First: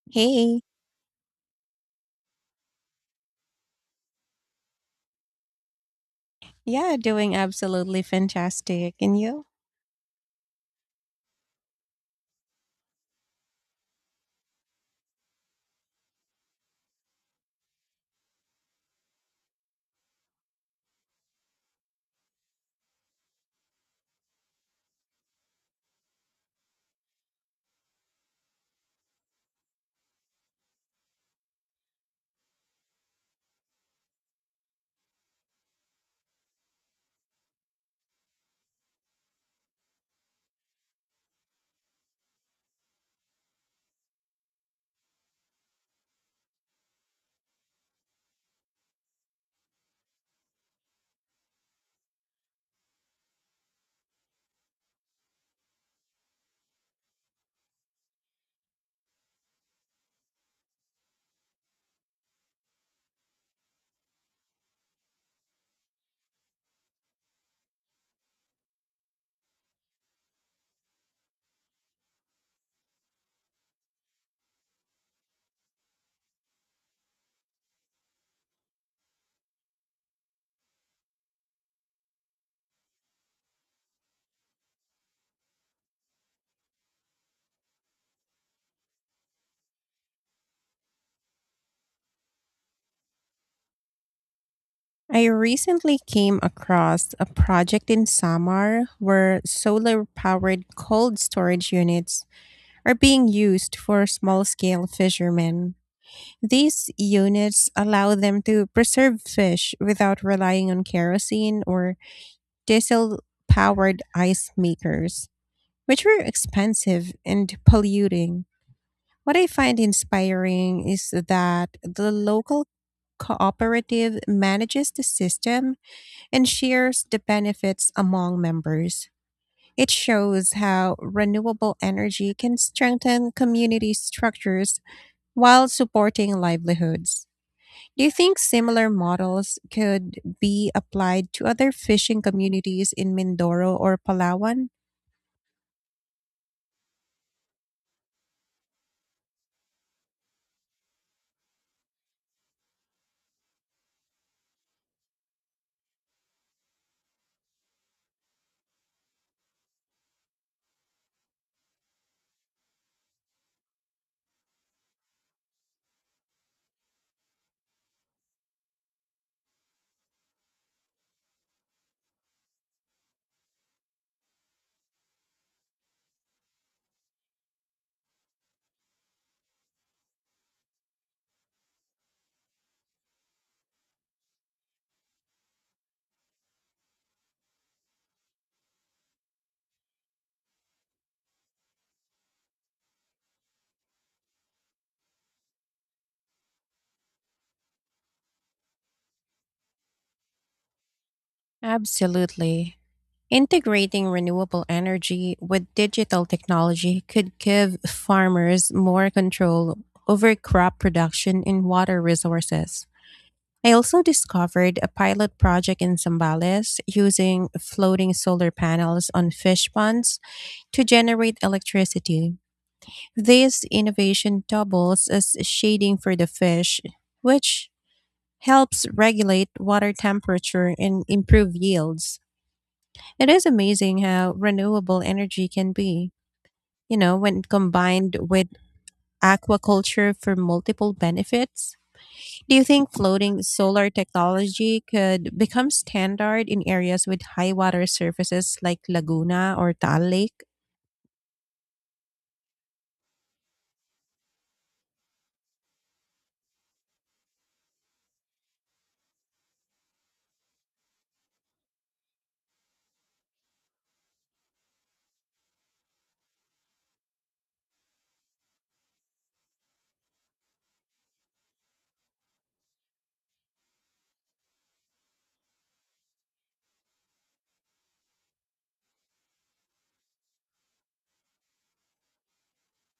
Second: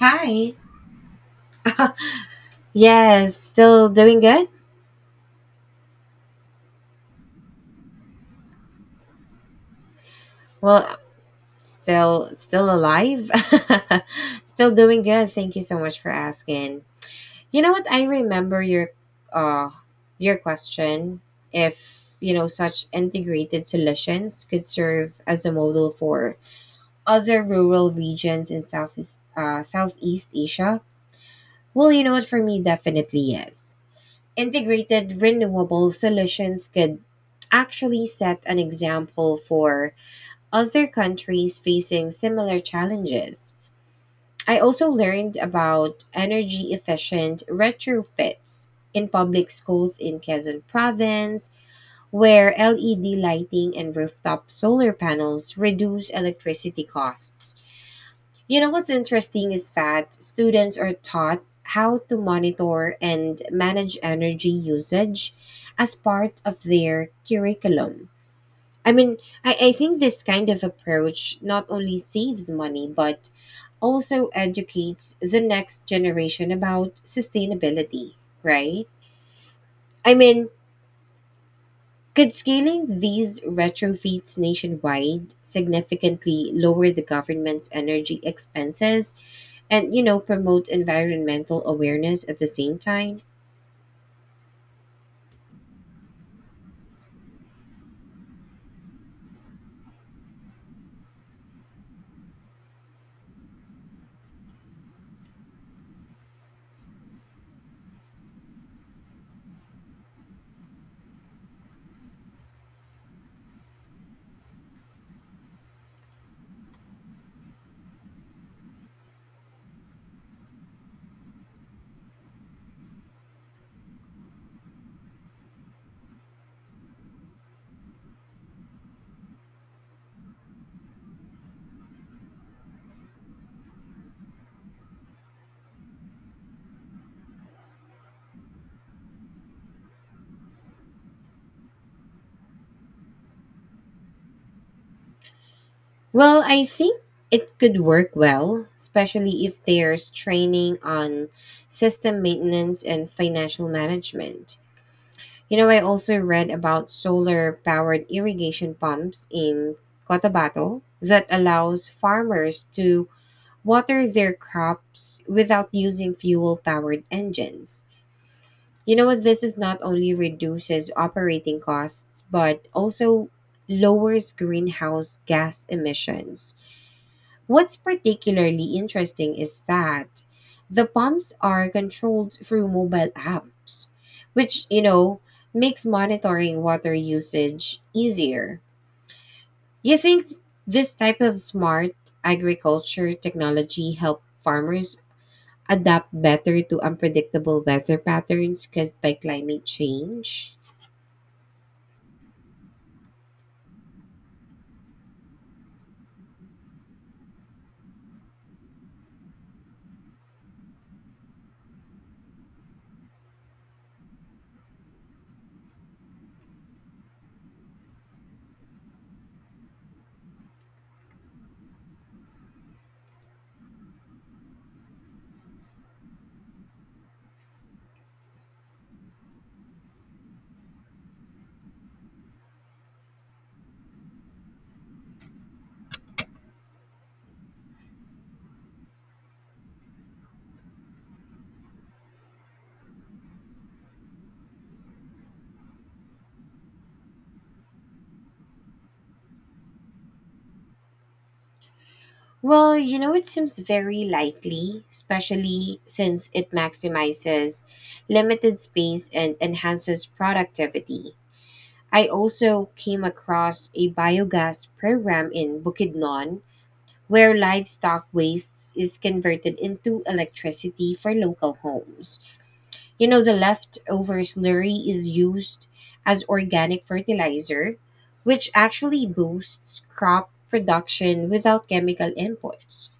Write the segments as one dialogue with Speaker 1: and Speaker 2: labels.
Speaker 1: Hi.
Speaker 2: Hey,
Speaker 1: Yes, still doing good?
Speaker 2: yeah, doing absolutely fantastic. And you?
Speaker 1: Well, still alive. Still doing good. Thank you so much for asking. You know what? I remember uh your question if such integrated solutions could serve as a model for other rural regions in Southeast Asia. Well, you know what? For me, definitely yes. Integrated renewable solutions could actually set an example for other countries facing similar challenges. I also learned about energy efficient retrofits in public schools in Quezon Province, where LED lighting and rooftop solar panels reduce electricity costs. You know what's interesting is that students are taught how to monitor and manage energy usage as part of their curriculum. I mean, I think this kind of approach not only saves money, but also educates the next generation about sustainability, right? I mean, could scaling these retrofits nationwide significantly lower the government's energy expenses and promote environmental awareness at the same time?
Speaker 2: I recently came across a project in Samar where solar powered cold storage units are being used for small scale fishermen. These units allow them to preserve fish without relying on kerosene or diesel powered ice makers, which were expensive and polluting. What I find inspiring is that the local cooperative manages the system and shares the benefits among members. It shows how renewable energy can strengthen community structures while supporting livelihoods. Do you think similar models could be applied to other fishing communities in Mindoro or Palawan?
Speaker 1: Well, I think it could work well, especially if there's training on system maintenance and financial management. You know, I also read about solar powered irrigation pumps in Cotabato that allows farmers to water their crops without using fuel powered engines. You know what this is not only reduces operating costs but also lowers greenhouse gas emissions. What's particularly interesting is that the pumps are controlled through mobile apps, which makes monitoring water usage easier. You think this type of smart agriculture technology help farmers adapt better to unpredictable weather patterns caused by climate change?
Speaker 2: Absolutely. Integrating renewable energy with digital technology could give farmers more control over crop production and water resources. I also discovered a pilot project in Zambales using floating solar panels on fish ponds to generate electricity. This innovation doubles as shading for the fish, which helps regulate water temperature and improve yields. It is amazing how renewable energy can be, when combined with aquaculture for multiple benefits. Do you think floating solar technology could become standard in areas with high water surfaces like Laguna or Taal Lake?
Speaker 1: Well, it seems very likely, especially since it maximizes limited space and enhances productivity. I also came across a biogas program in Bukidnon where livestock waste is converted into electricity for local homes. The leftover slurry is used as organic fertilizer, which actually boosts crop production without chemical inputs.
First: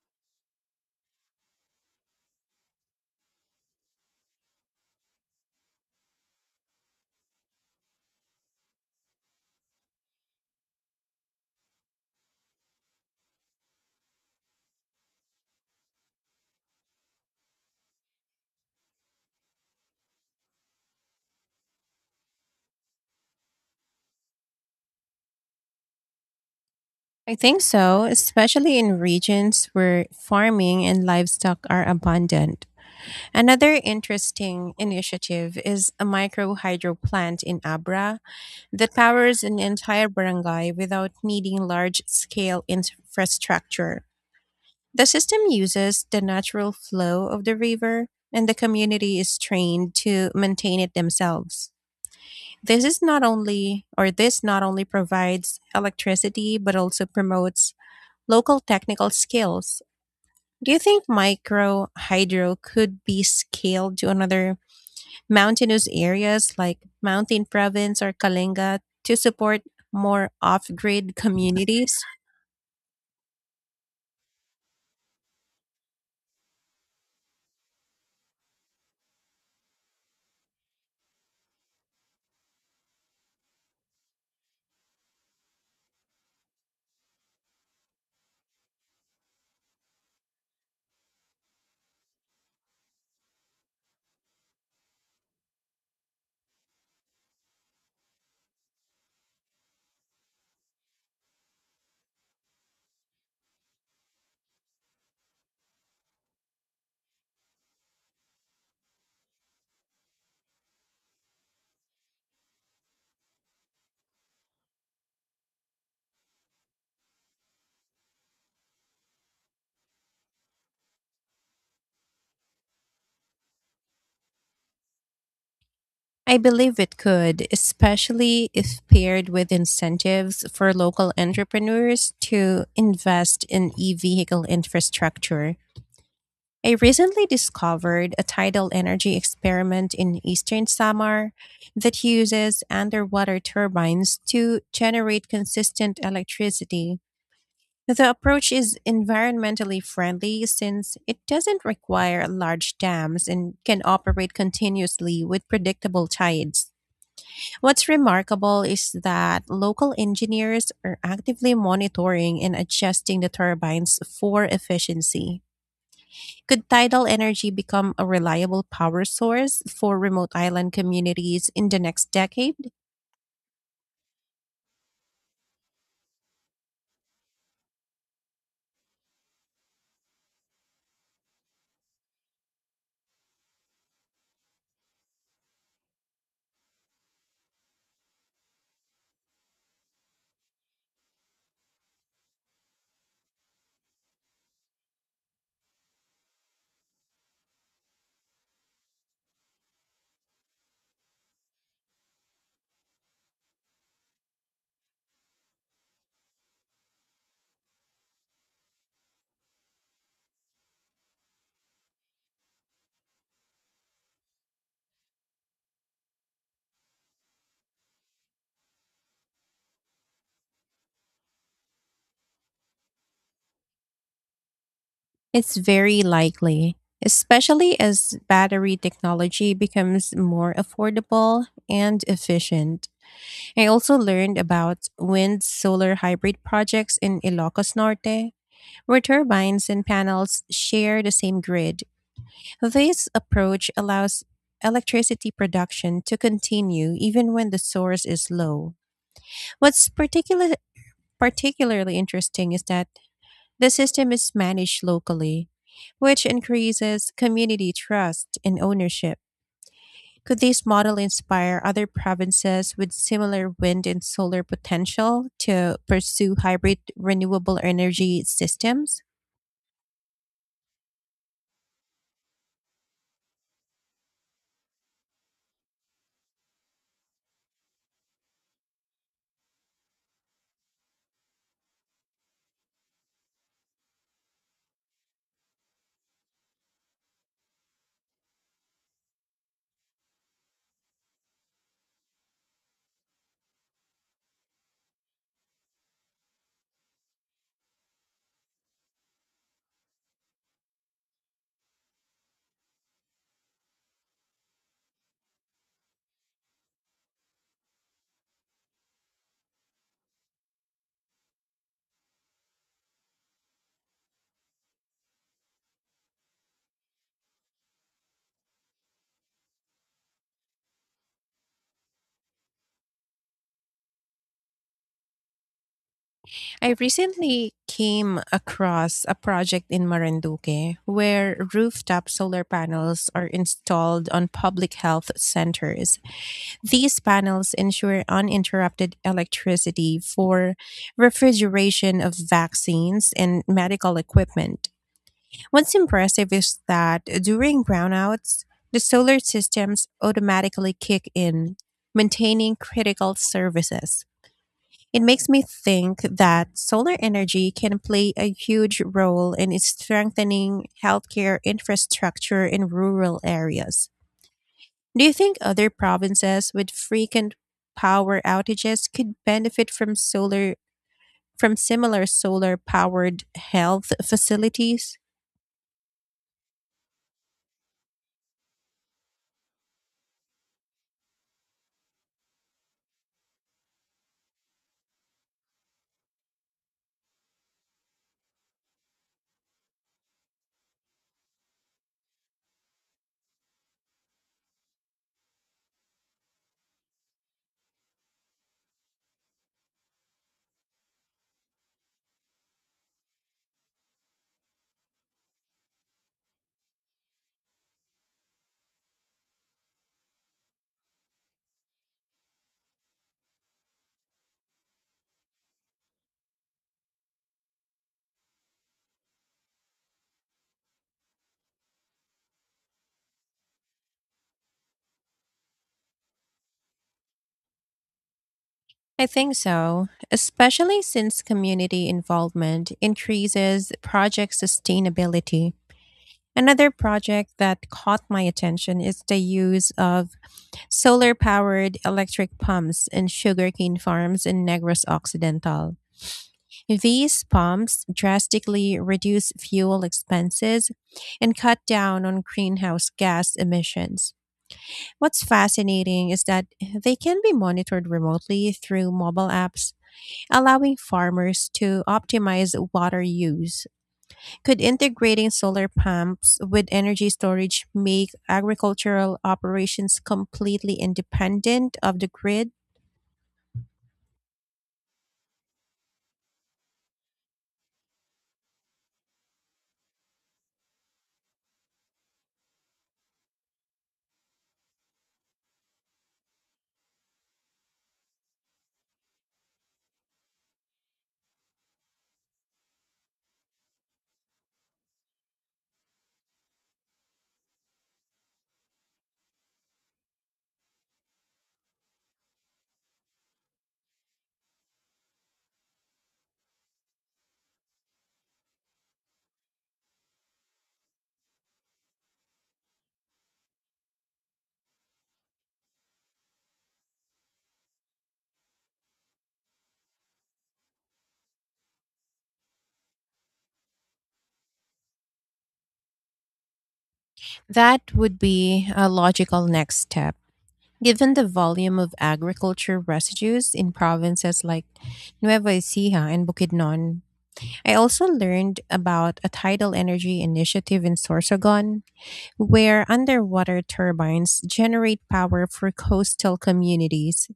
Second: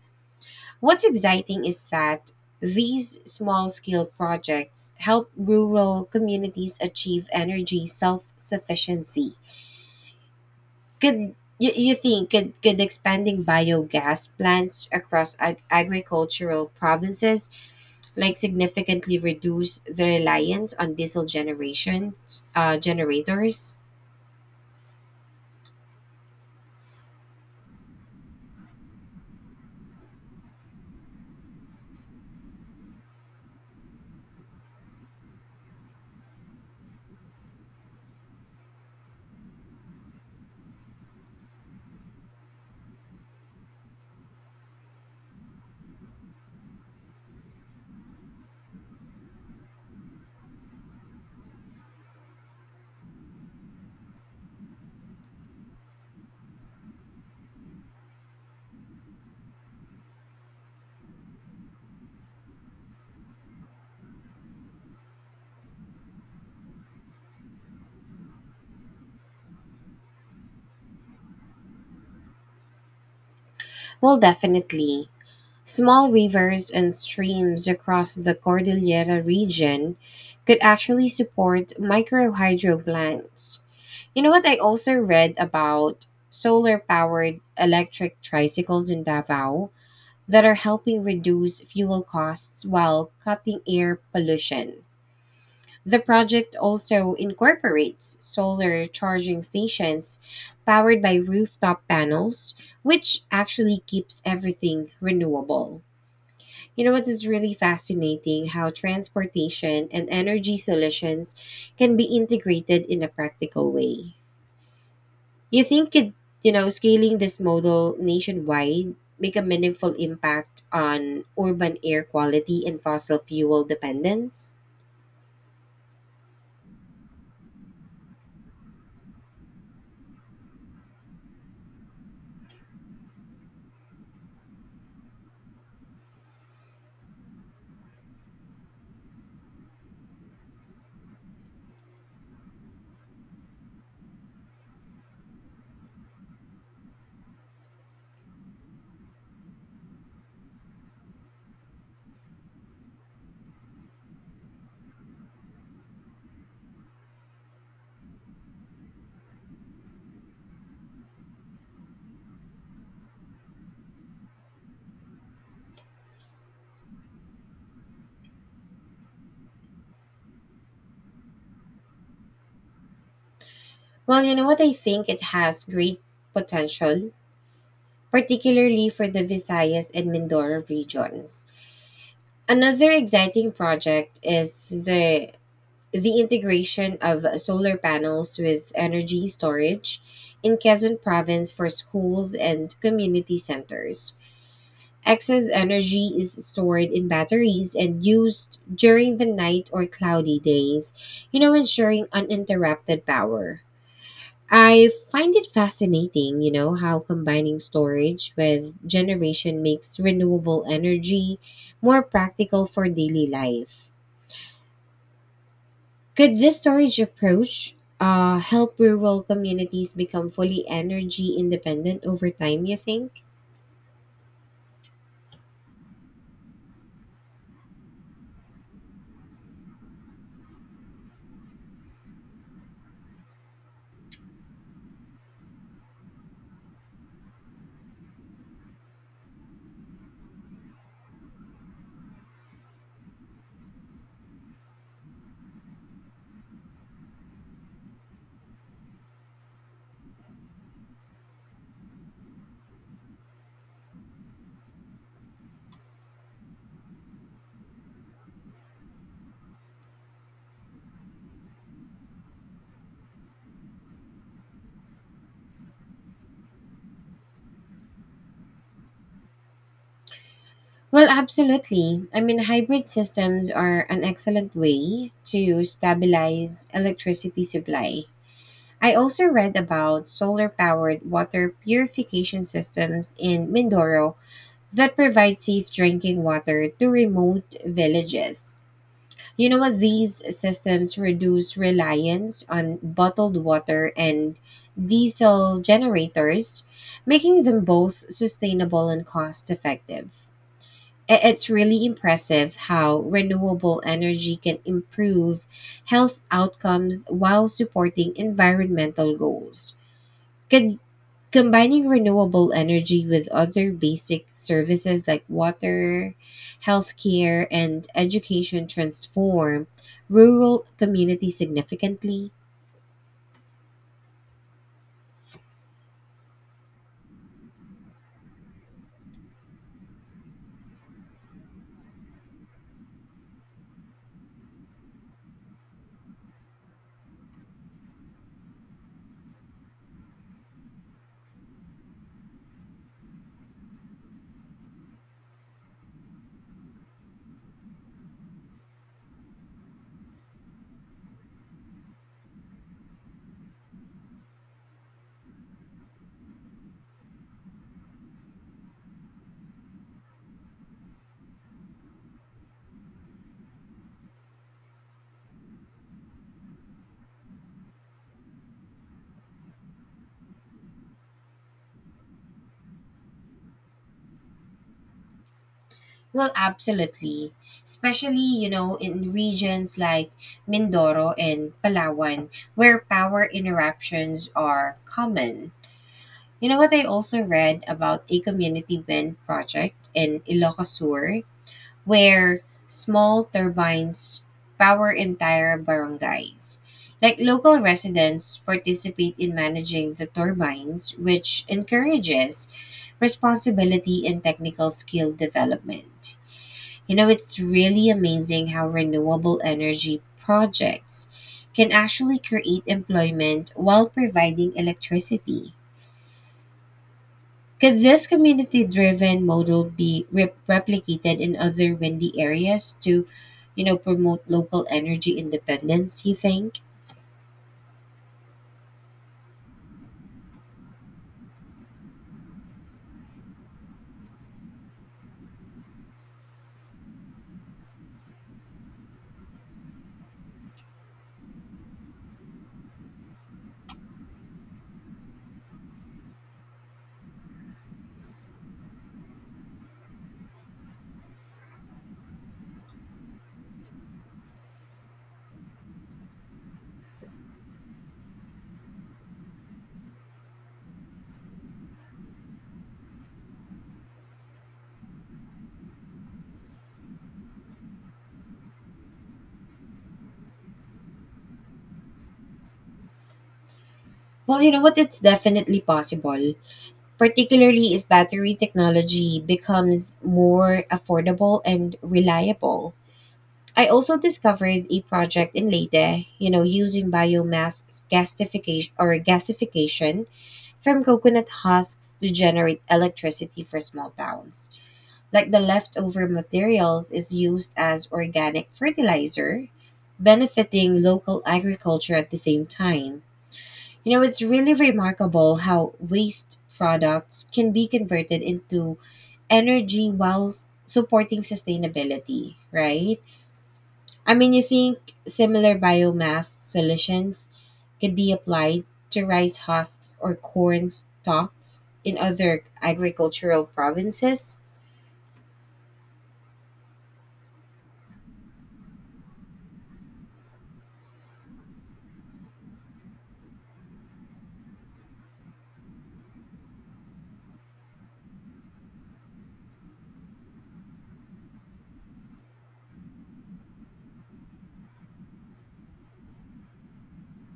Speaker 1: What's exciting is that these small scale projects help rural communities achieve energy self sufficiency. Could you, you think could expanding biogas plants across agricultural provinces like significantly reduce the reliance on diesel generations generators?
Speaker 2: I think so, especially in regions where farming and livestock are abundant. Another interesting initiative is a micro hydro plant in Abra that powers an entire barangay without needing large scale infrastructure. The system uses the natural flow of the river, and the community is trained to maintain it themselves. This is not only, or this not only provides electricity, but also promotes local technical skills. Do you think micro hydro could be scaled to another mountainous areas like Mountain Province or Kalinga to support more off grid communities?
Speaker 1: Well, definitely. Small rivers and streams across the Cordillera region could actually support micro hydro plants. You know what? I also read about solar powered electric tricycles in Davao that are helping reduce fuel costs while cutting air pollution. The project also incorporates solar charging stations powered by rooftop panels, which actually keeps everything renewable. You know what is really fascinating how transportation and energy solutions can be integrated in a practical way. You think scaling this model nationwide make a meaningful impact on urban air quality and fossil fuel dependence?
Speaker 2: I believe it could, especially if paired with incentives for local entrepreneurs to invest in e vehicle infrastructure. I recently discovered a tidal energy experiment in eastern Samar that uses underwater turbines to generate consistent electricity. The approach is environmentally friendly since it doesn't require large dams and can operate continuously with predictable tides. What's remarkable is that local engineers are actively monitoring and adjusting the turbines for efficiency. Could tidal energy become a reliable power source for remote island communities in the next decade?
Speaker 1: Well, you know what I think it has great potential, particularly for the Visayas and Mindoro regions. Another exciting project is the integration of solar panels with energy storage in Quezon province for schools and community centers. Excess energy is stored in batteries and used during the night or cloudy days, ensuring uninterrupted power. I find it fascinating, how combining storage with generation makes renewable energy more practical for daily life. Could this storage approach help rural communities become fully energy independent over time, you think?
Speaker 2: It's very likely, especially as battery technology becomes more affordable and efficient. I also learned about wind solar hybrid projects in Ilocos Norte, where turbines and panels share the same grid. This approach allows electricity production to continue even when the source is low. What's particularly interesting is that the system is managed locally, which increases community trust and ownership. Could this model inspire other provinces with similar wind and solar potential to pursue hybrid renewable energy systems?
Speaker 1: Well, absolutely. I mean, hybrid systems are an excellent way to stabilize electricity supply. I also read about solar powered water purification systems in Mindoro that provide safe drinking water to remote villages. You know what? These systems reduce reliance on bottled water and diesel generators, making them both sustainable and cost effective. It's really impressive how renewable energy can improve health outcomes while supporting environmental goals. Could combining renewable energy with other basic services like water, healthcare, and education transform rural communities significantly?
Speaker 2: I recently came across a project in Marinduque where rooftop solar panels are installed on public health centers. These panels ensure uninterrupted electricity for refrigeration of vaccines and medical equipment. What's impressive is that during brownouts, the solar systems automatically kick in, maintaining critical services. It makes me think that solar energy can play a huge role in strengthening healthcare infrastructure in rural areas. Do you think other provinces with frequent power outages could benefit from solar from similar solar powered health facilities?
Speaker 1: Well, absolutely. Especially, in regions like Mindoro and Palawan, where power interruptions are common. You know what, I also read about a community wind project in Ilocos Sur, where small turbines power entire barangays. Like local residents participate in managing the turbines, which encourages responsibility and technical skill development. You know, it's really amazing how renewable energy projects can actually create employment while providing electricity. Could this community driven model be replicated in other windy areas to, promote local energy independence, you think?
Speaker 2: I think so, especially since community involvement increases project sustainability. Another project that caught my attention is the use of solar powered electric pumps in sugarcane farms in Negros Occidental. These pumps drastically reduce fuel expenses and cut down on greenhouse gas emissions. What's fascinating is that they can be monitored remotely through mobile apps, allowing farmers to optimize water use. Could integrating solar pumps with energy storage make agricultural operations completely independent of the grid?
Speaker 1: Well, you know what? It's definitely possible, particularly if battery technology becomes more affordable and reliable. I also discovered a project in Leyte, using biomass gasification or gasification from coconut husks to generate electricity for small towns. Like the leftover materials is used as organic fertilizer, benefiting local agriculture at the same time. You know, it's really remarkable how waste products can be converted into energy while supporting sustainability, right? I mean, you think similar biomass solutions could be applied to rice husks or corn stalks in other agricultural provinces?
Speaker 2: That would be a logical next step. Given the volume of agriculture residues in provinces like Nueva Ecija and Bukidnon, I also learned about a tidal energy initiative in Sorsogon, where underwater turbines generate power for coastal communities.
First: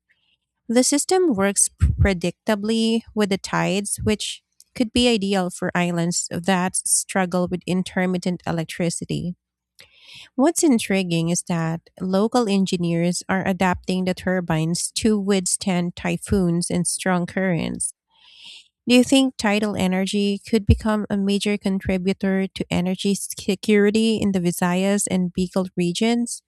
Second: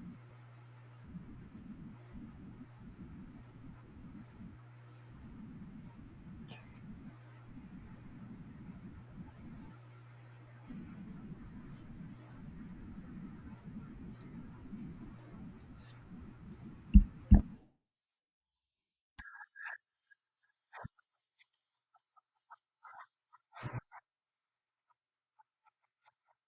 Speaker 2: The system works predictably with the tides, which could be ideal for islands that struggle with intermittent electricity. What's intriguing is that local engineers are adapting the turbines to withstand typhoons and strong currents. Do you think tidal energy could become a major contributor to energy security in the Visayas and Bicol regions?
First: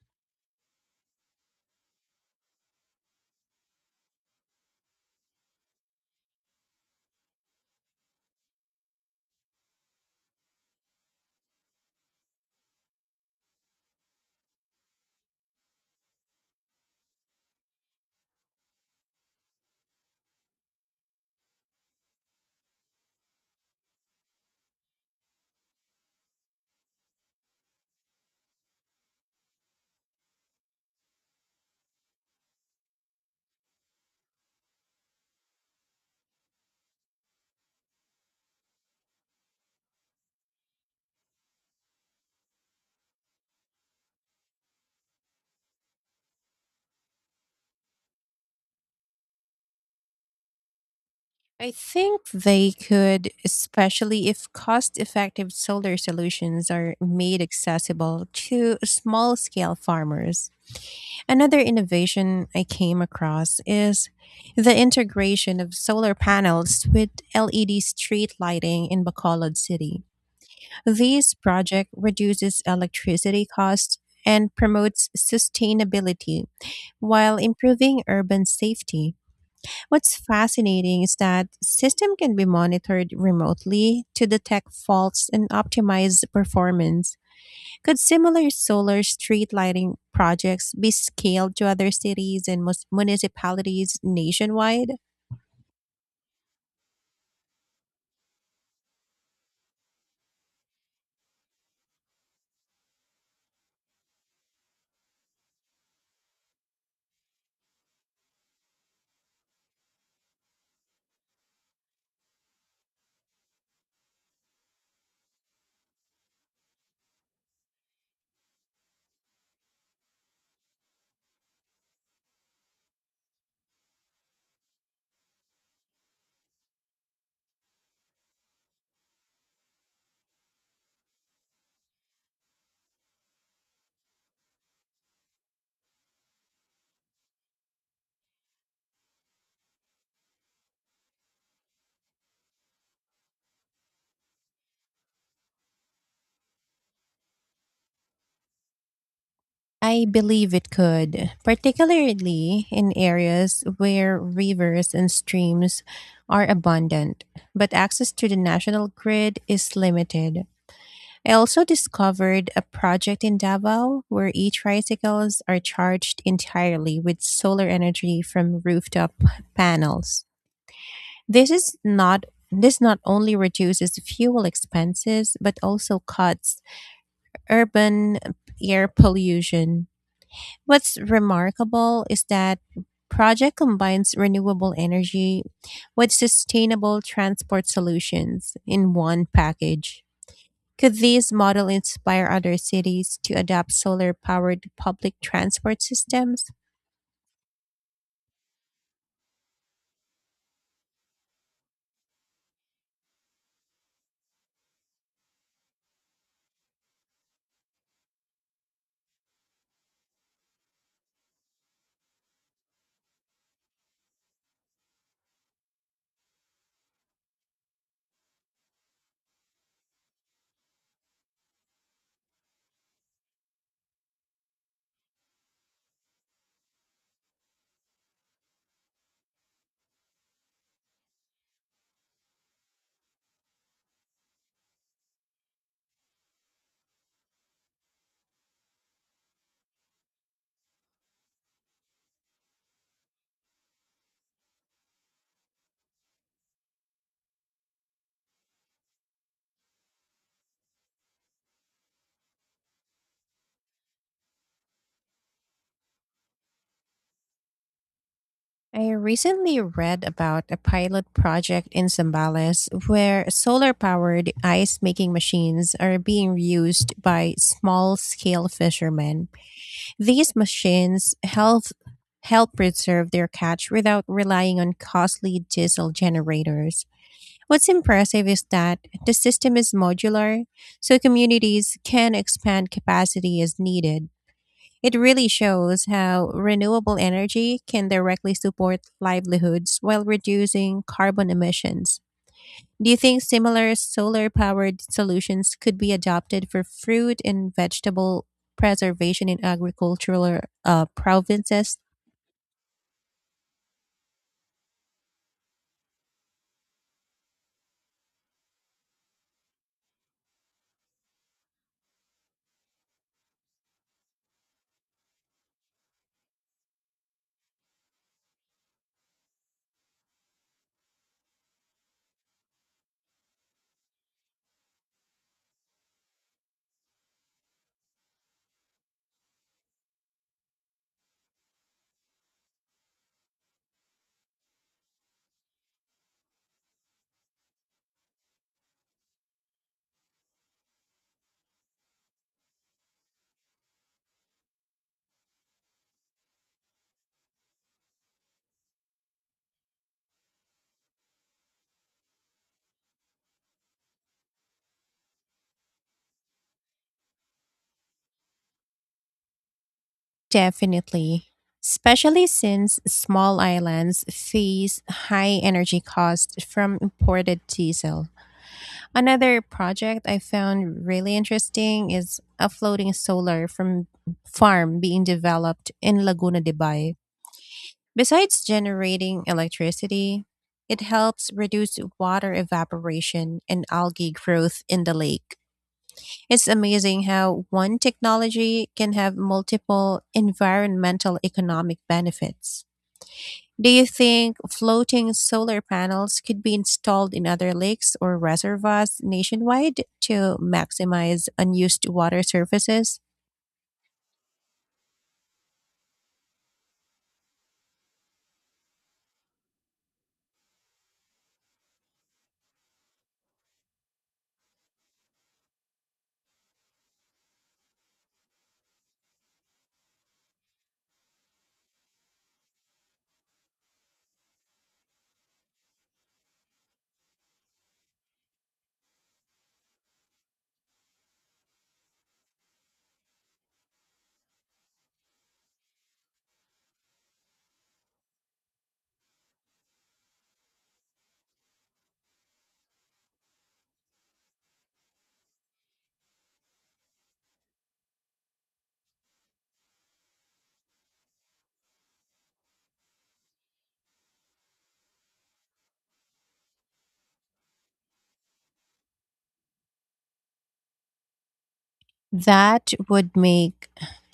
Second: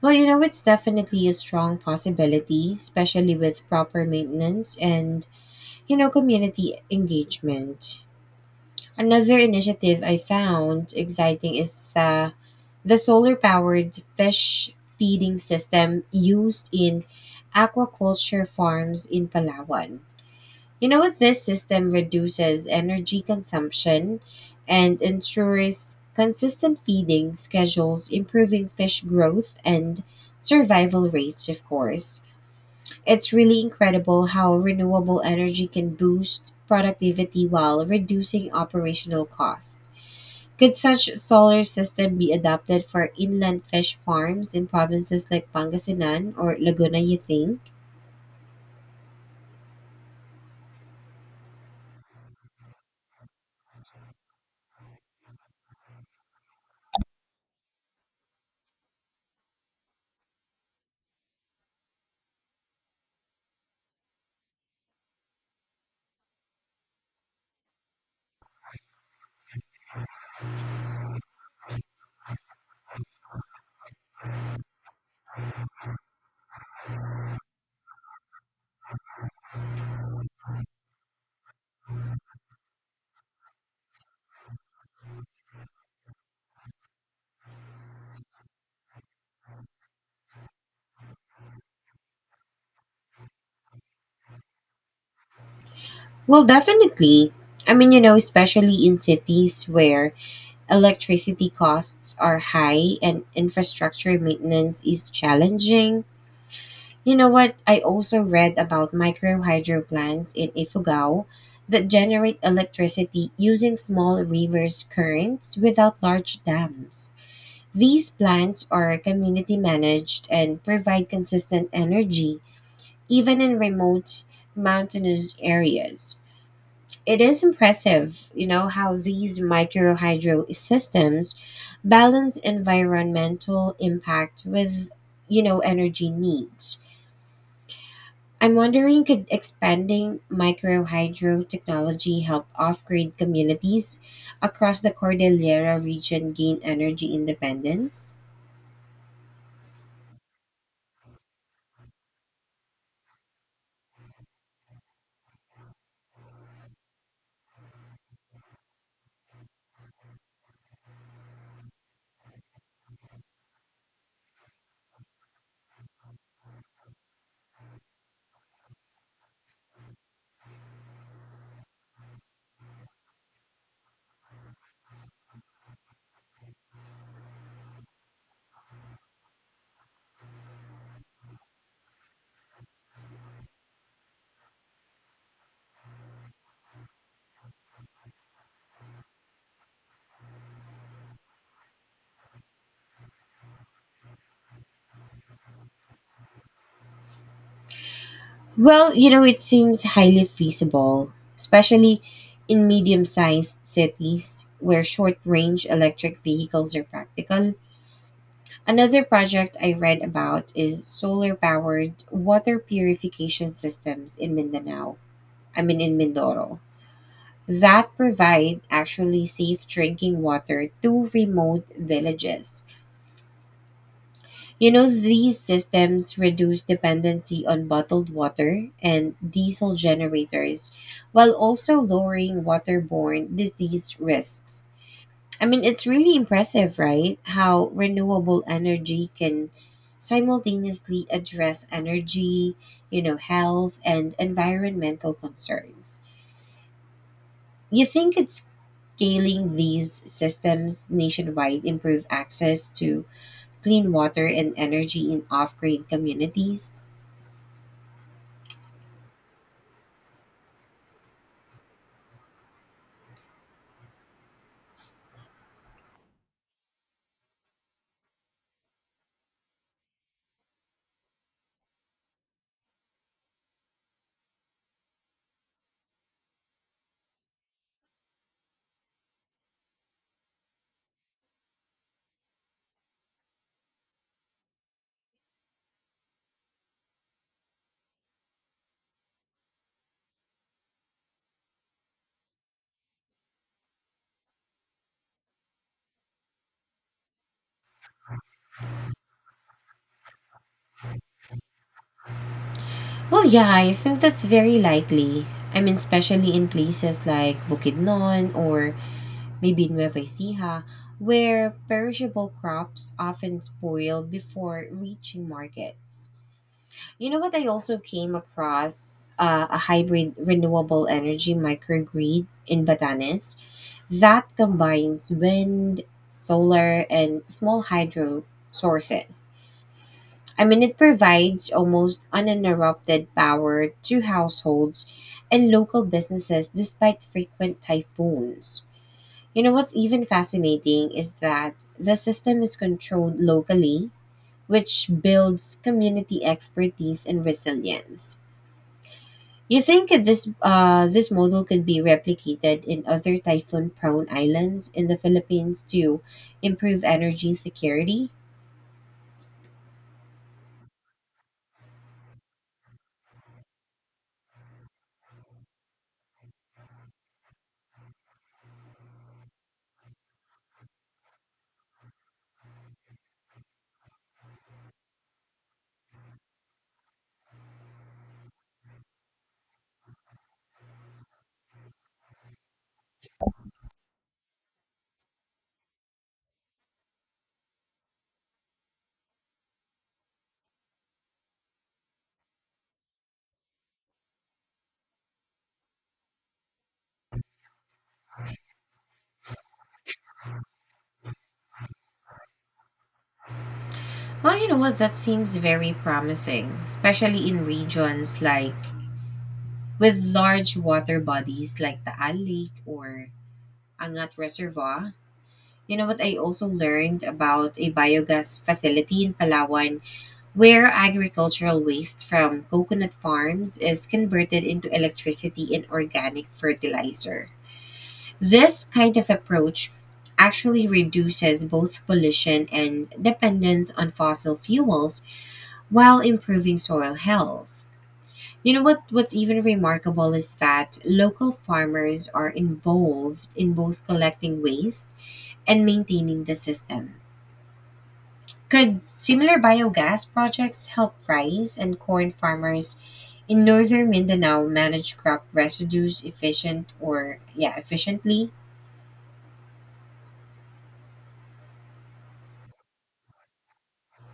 Speaker 1: Well, it's definitely a strong possibility, especially with proper maintenance and, community engagement. Another initiative I found exciting is the solar powered fish feeding system used in aquaculture farms in Palawan. You know what? This system reduces energy consumption and ensures consistent feeding schedules, improving fish growth and survival rates, of course. It's really incredible how renewable energy can boost productivity while reducing operational costs. Could such solar system be adapted for inland fish farms in provinces like Pangasinan or Laguna, you think?
Speaker 2: I think they could, especially if cost effective solar solutions are made accessible to small scale farmers. Another innovation I came across is the integration of solar panels with LED street lighting in Bacolod City. This project reduces electricity costs and promotes sustainability while improving urban safety. What's fascinating is that system can be monitored remotely to detect faults and optimize performance. Could similar solar street lighting projects be scaled to other cities and municipalities nationwide?
Speaker 1: Well, definitely. I mean, especially in cities where electricity costs are high and infrastructure maintenance is challenging. You know what? I also read about micro hydro plants in Ifugao that generate electricity using small rivers' currents without large dams. These plants are community managed and provide consistent energy even in remote mountainous areas. It is impressive, how these microhydro systems balance environmental impact with, energy needs. I'm wondering could expanding microhydro technology help off-grid communities across the Cordillera region gain energy independence?
Speaker 2: I believe it could, particularly in areas where rivers and streams are abundant, but access to the national grid is limited. I also discovered a project in Davao where e tricycles are charged entirely with solar energy from rooftop panels. This is not this not only reduces fuel expenses but also cuts urban air pollution. What's remarkable is that project combines renewable energy with sustainable transport solutions in one package. Could this model inspire other cities to adopt solar powered public transport systems?
Speaker 1: Well, it seems highly feasible, especially in medium-sized cities where short-range electric vehicles are practical. Another project I read about is solar powered water purification systems in Mindanao. I mean, in Mindoro. That provide actually safe drinking water to remote villages. You know, these systems reduce dependency on bottled water and diesel generators while also lowering waterborne disease risks. I mean, it's really impressive, right? How renewable energy can simultaneously address energy, health, and environmental concerns. You think it's scaling these systems nationwide improve access to clean water and energy in off-grid communities?
Speaker 2: I recently read about a pilot project in Zambales where solar powered ice making machines are being used by small scale fishermen. These machines help preserve their catch without relying on costly diesel generators. What's impressive is that the system is modular, so communities can expand capacity as needed. It really shows how renewable energy can directly support livelihoods while reducing carbon emissions. Do you think similar solar powered solutions could be adopted for fruit and vegetable preservation in agricultural provinces?
Speaker 1: Well, yeah, I think that's very likely. I mean, especially in places like Bukidnon or maybe in Nueva Ecija, where perishable crops often spoil before reaching markets. You know what? I also came across a hybrid renewable energy microgrid in Batanes that combines wind, solar, and small hydro sources. I mean, it provides almost uninterrupted power to households and local businesses despite frequent typhoons. You know what's even fascinating is that the system is controlled locally, which builds community expertise and resilience. You think this model could be replicated in other typhoon-prone islands in the Philippines to improve energy security?
Speaker 2: Definitely. Especially since small islands face high energy costs from imported diesel. Another project I found really interesting is a floating solar from farm being developed in Laguna de Bay. Besides generating electricity, it helps reduce water evaporation and algae growth in the lake. It's amazing how one technology can have multiple environmental economic benefits. Do you think floating solar panels could be installed in other lakes or reservoirs nationwide to maximize unused water surfaces?
Speaker 1: Well, you know what, that seems very promising, especially in regions like with large water bodies like the Al Lake or Angat Reservoir. You know what? I also learned about a biogas facility in Palawan where agricultural waste from coconut farms is converted into electricity and organic fertilizer. This kind of approach actually reduces both pollution and dependence on fossil fuels while improving soil health. What's even remarkable is that local farmers are involved in both collecting waste and maintaining the system. Could similar biogas projects help rice and corn farmers in northern Mindanao manage crop residues efficient or yeah, efficiently?
Speaker 2: That would make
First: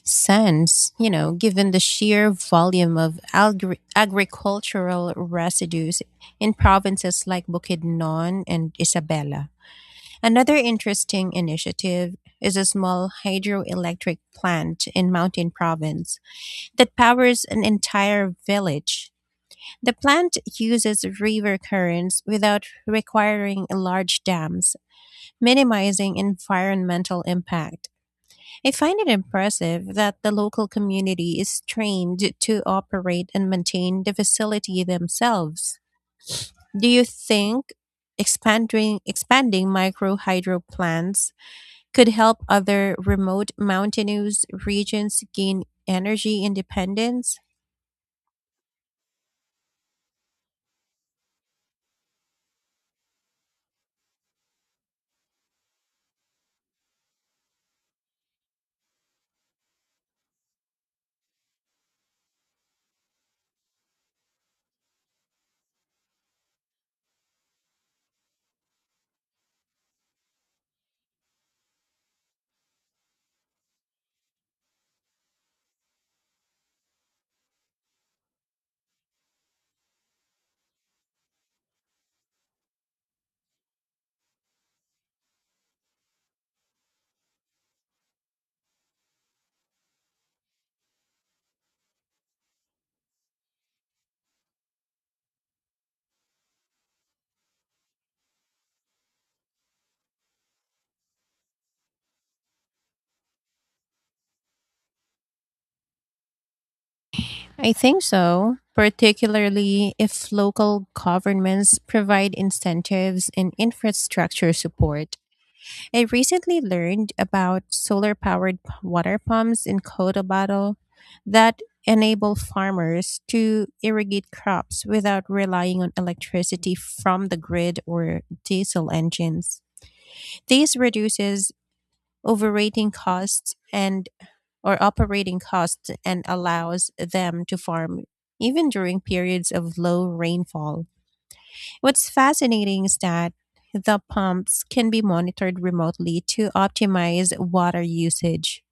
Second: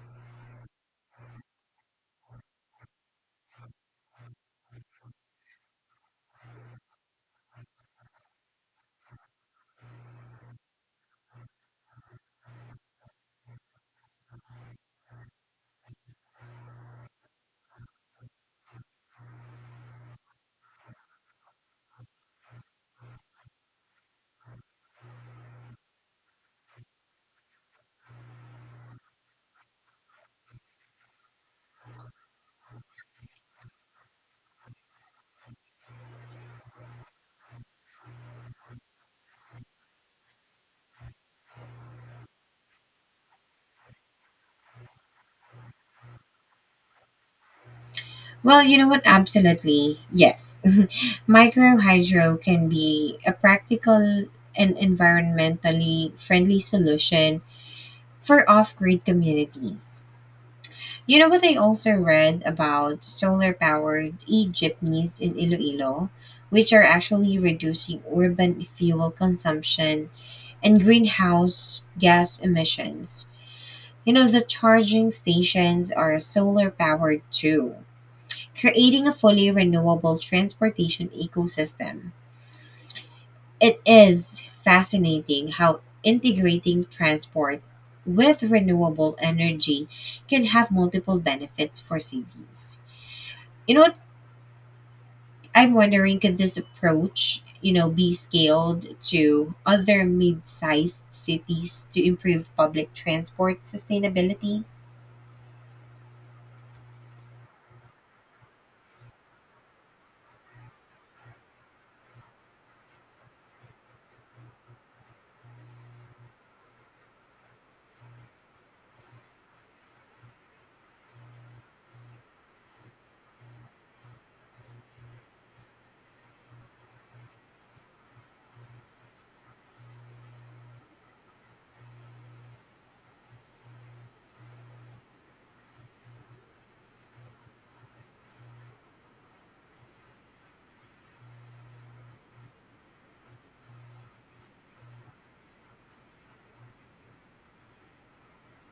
Speaker 2: sense, given the sheer volume of agricultural residues in provinces like Bukidnon and Isabela. Another interesting initiative is a small hydroelectric plant in Mountain Province that powers an entire village. The plant uses river currents without requiring large dams, minimizing environmental impact. I find it impressive that the local community is trained to operate and maintain the facility themselves. Do you think expanding micro hydro plants could help other remote mountainous regions gain energy independence?
Speaker 1: Well, you know what? Absolutely. Yes. Microhydro can be a practical and environmentally friendly solution for off-grid communities. You know what, I also read about solar powered e jeepneys in Iloilo, which are actually reducing urban fuel consumption and greenhouse gas emissions. You know, the charging stations are solar powered too, creating a fully renewable transportation ecosystem. It is fascinating how integrating transport with renewable energy can have multiple benefits for cities. You know what, I'm wondering could this approach, be scaled to other mid-sized cities to improve public transport sustainability?
Speaker 2: I think so, particularly if local governments provide incentives and infrastructure support. I recently learned about solar powered water pumps in Cotabato that enable farmers to irrigate crops without relying on electricity from the grid or diesel engines. This reduces overrating costs and or operating costs and allows them to farm even during periods of low rainfall. What's fascinating is that the pumps can be monitored remotely to optimize water usage.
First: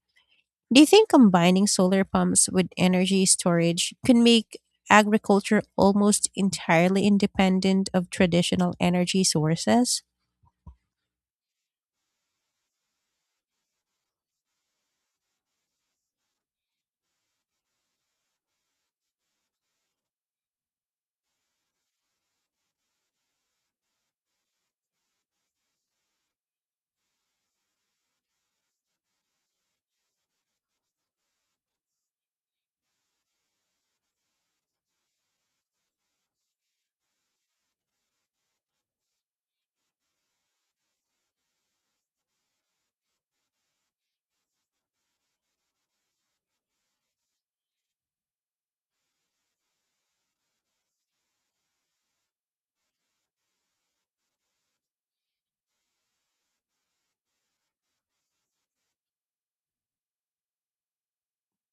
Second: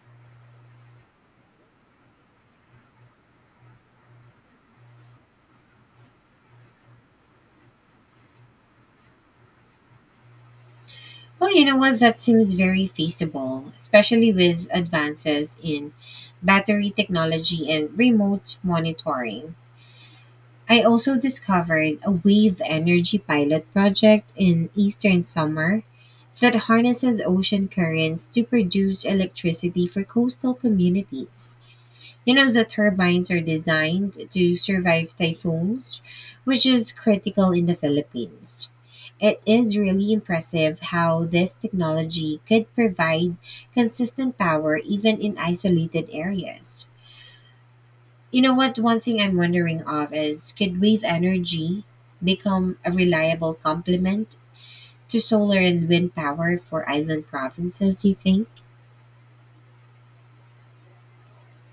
Speaker 2: Do you think combining solar pumps with energy storage can make agriculture almost entirely independent of traditional energy sources?
Speaker 1: Well, you know what, that seems very feasible, especially with advances in battery technology and remote monitoring. I also discovered a wave energy pilot project in eastern summer that harnesses ocean currents to produce electricity for coastal communities. You know, the turbines are designed to survive typhoons, which is critical in the Philippines. It is really impressive how this technology could provide consistent power even in isolated areas. You know what? One thing I'm wondering of is could wave energy become a reliable complement to solar and wind power for island provinces, do you think?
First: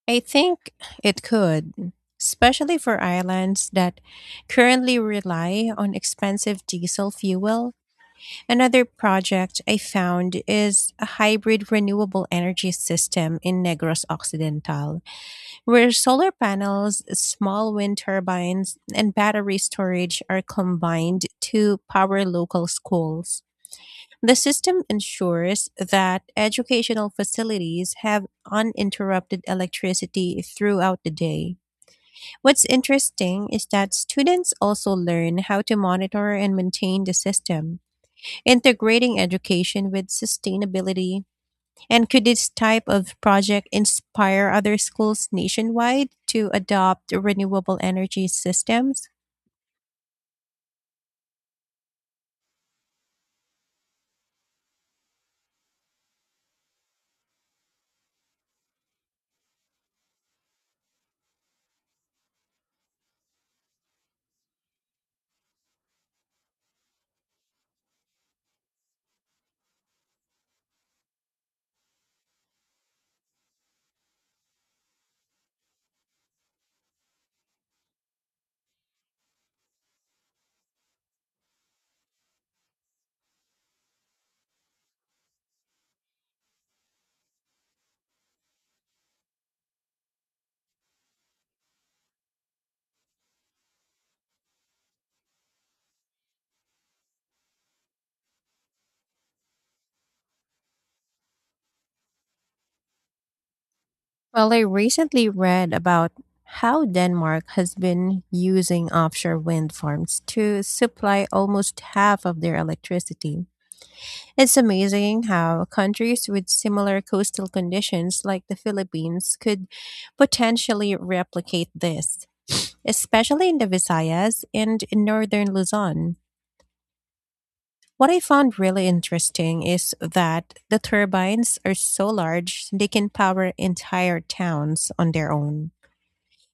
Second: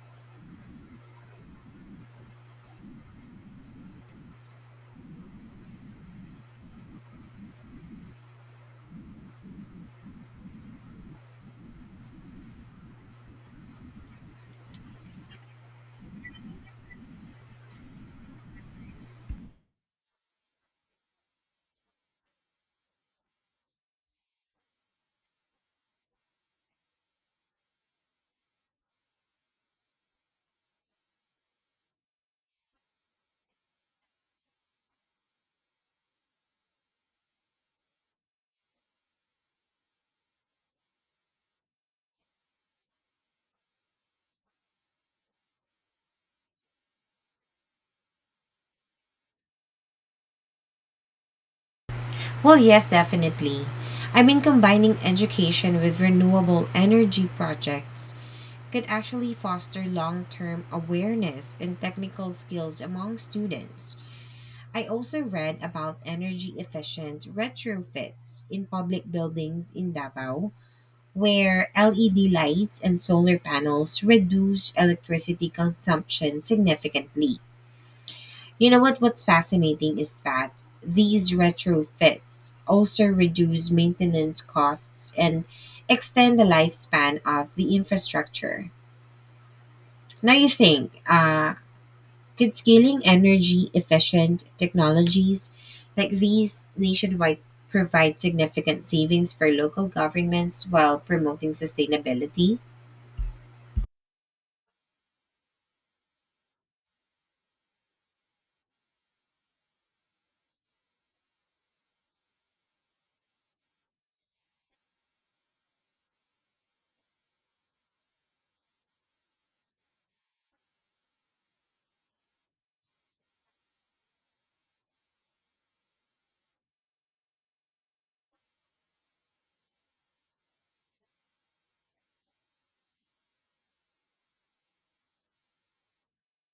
Speaker 2: I think it could, especially for islands that currently rely on expensive diesel fuel. Another project I found is a hybrid renewable energy system in Negros Occidental, where solar panels, small wind turbines, and battery storage are combined to power local schools. The system ensures that educational facilities have uninterrupted electricity throughout the day. What's interesting is that students also learn how to monitor and maintain the system, integrating education with sustainability. And could this type of project inspire other schools nationwide to adopt renewable energy systems?
Speaker 1: Well, yes, definitely. I mean, combining education with renewable energy projects could actually foster long term awareness and technical skills among students. I also read about energy efficient retrofits in public buildings in Davao, where LED lights and solar panels reduce electricity consumption significantly. You know what? What's fascinating is that these retrofits also reduce maintenance costs and extend the lifespan of the infrastructure. Now you think, could scaling energy efficient technologies like these nationwide provide significant savings for local governments while promoting sustainability?
Speaker 2: Well, I recently read about how Denmark has been using offshore wind farms to supply almost half of their electricity. It's amazing how countries with similar coastal conditions, like the Philippines, could potentially replicate this, especially in the Visayas and in northern Luzon. What I found really interesting is that the turbines are so large they can power entire towns on their own.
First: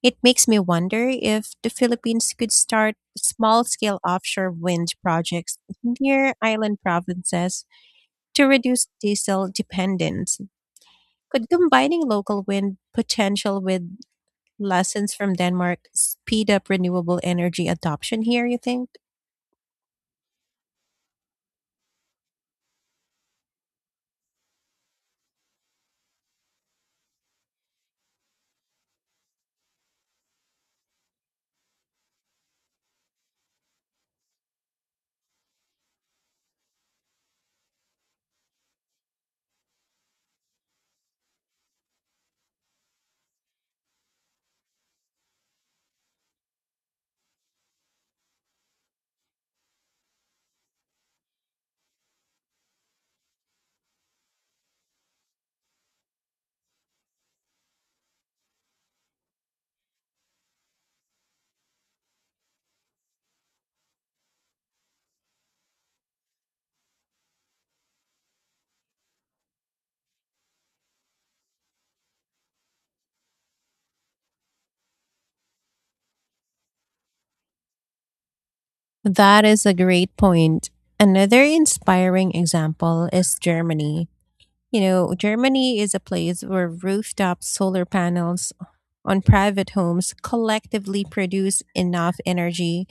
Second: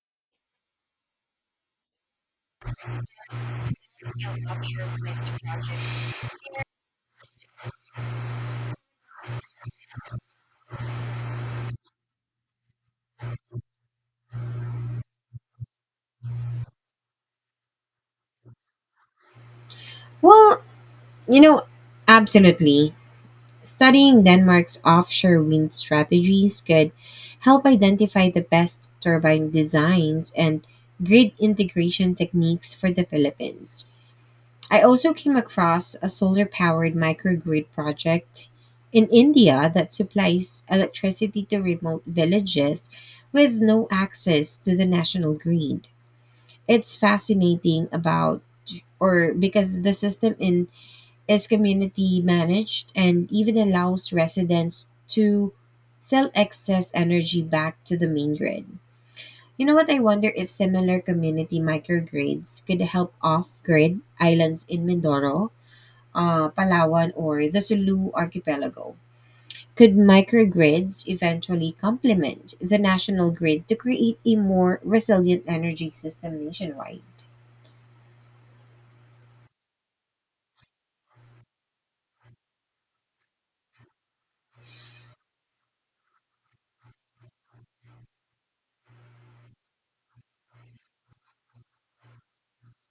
Speaker 2: It makes me wonder if the Philippines could start small scale offshore wind projects near island provinces to reduce diesel dependence. Could combining local wind potential with lessons from Denmark speed up renewable energy adoption here, you think?
Speaker 1: Well, you know, absolutely. Studying Denmark's offshore wind strategies could help identify the best turbine designs and grid integration techniques for the Philippines. I also came across a solar powered microgrid project in India that supplies electricity to remote villages with no access to the national grid. It's fascinating about or because the system in is community managed and even allows residents to sell excess energy back to the main grid. You know what? I wonder if similar community microgrids could help off grid islands in Mindoro, Palawan, or the Sulu archipelago. Could microgrids eventually complement the national grid to create a more resilient energy system nationwide?
Speaker 2: That is a great point. Another inspiring example is Germany. You know, Germany is a place where rooftop solar panels on private homes collectively produce enough energy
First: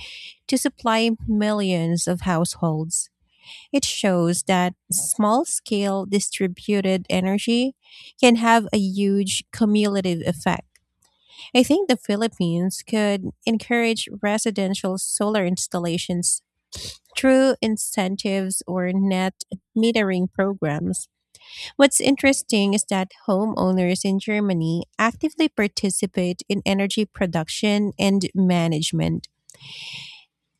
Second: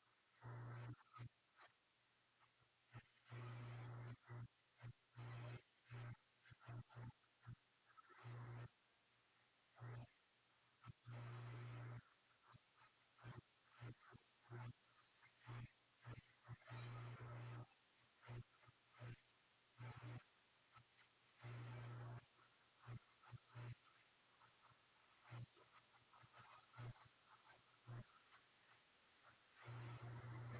Speaker 2: to supply millions of households. It shows that small scale distributed energy can have a huge cumulative effect. I think the Philippines could encourage residential solar installations through incentives or net metering programs. What's interesting is that homeowners in Germany actively participate in energy production and management.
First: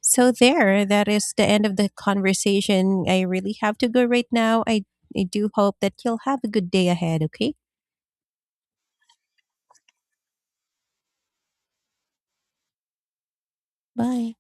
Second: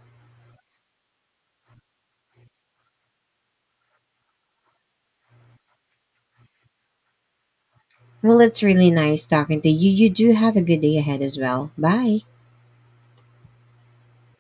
Speaker 2: So, there, that is the end of the conversation. I really have to go right now. I do hope that you'll have a good day ahead, okay?
Speaker 1: Well, it's really nice talking to you. You do have a good day ahead as well. Bye.
Speaker 2: Bye.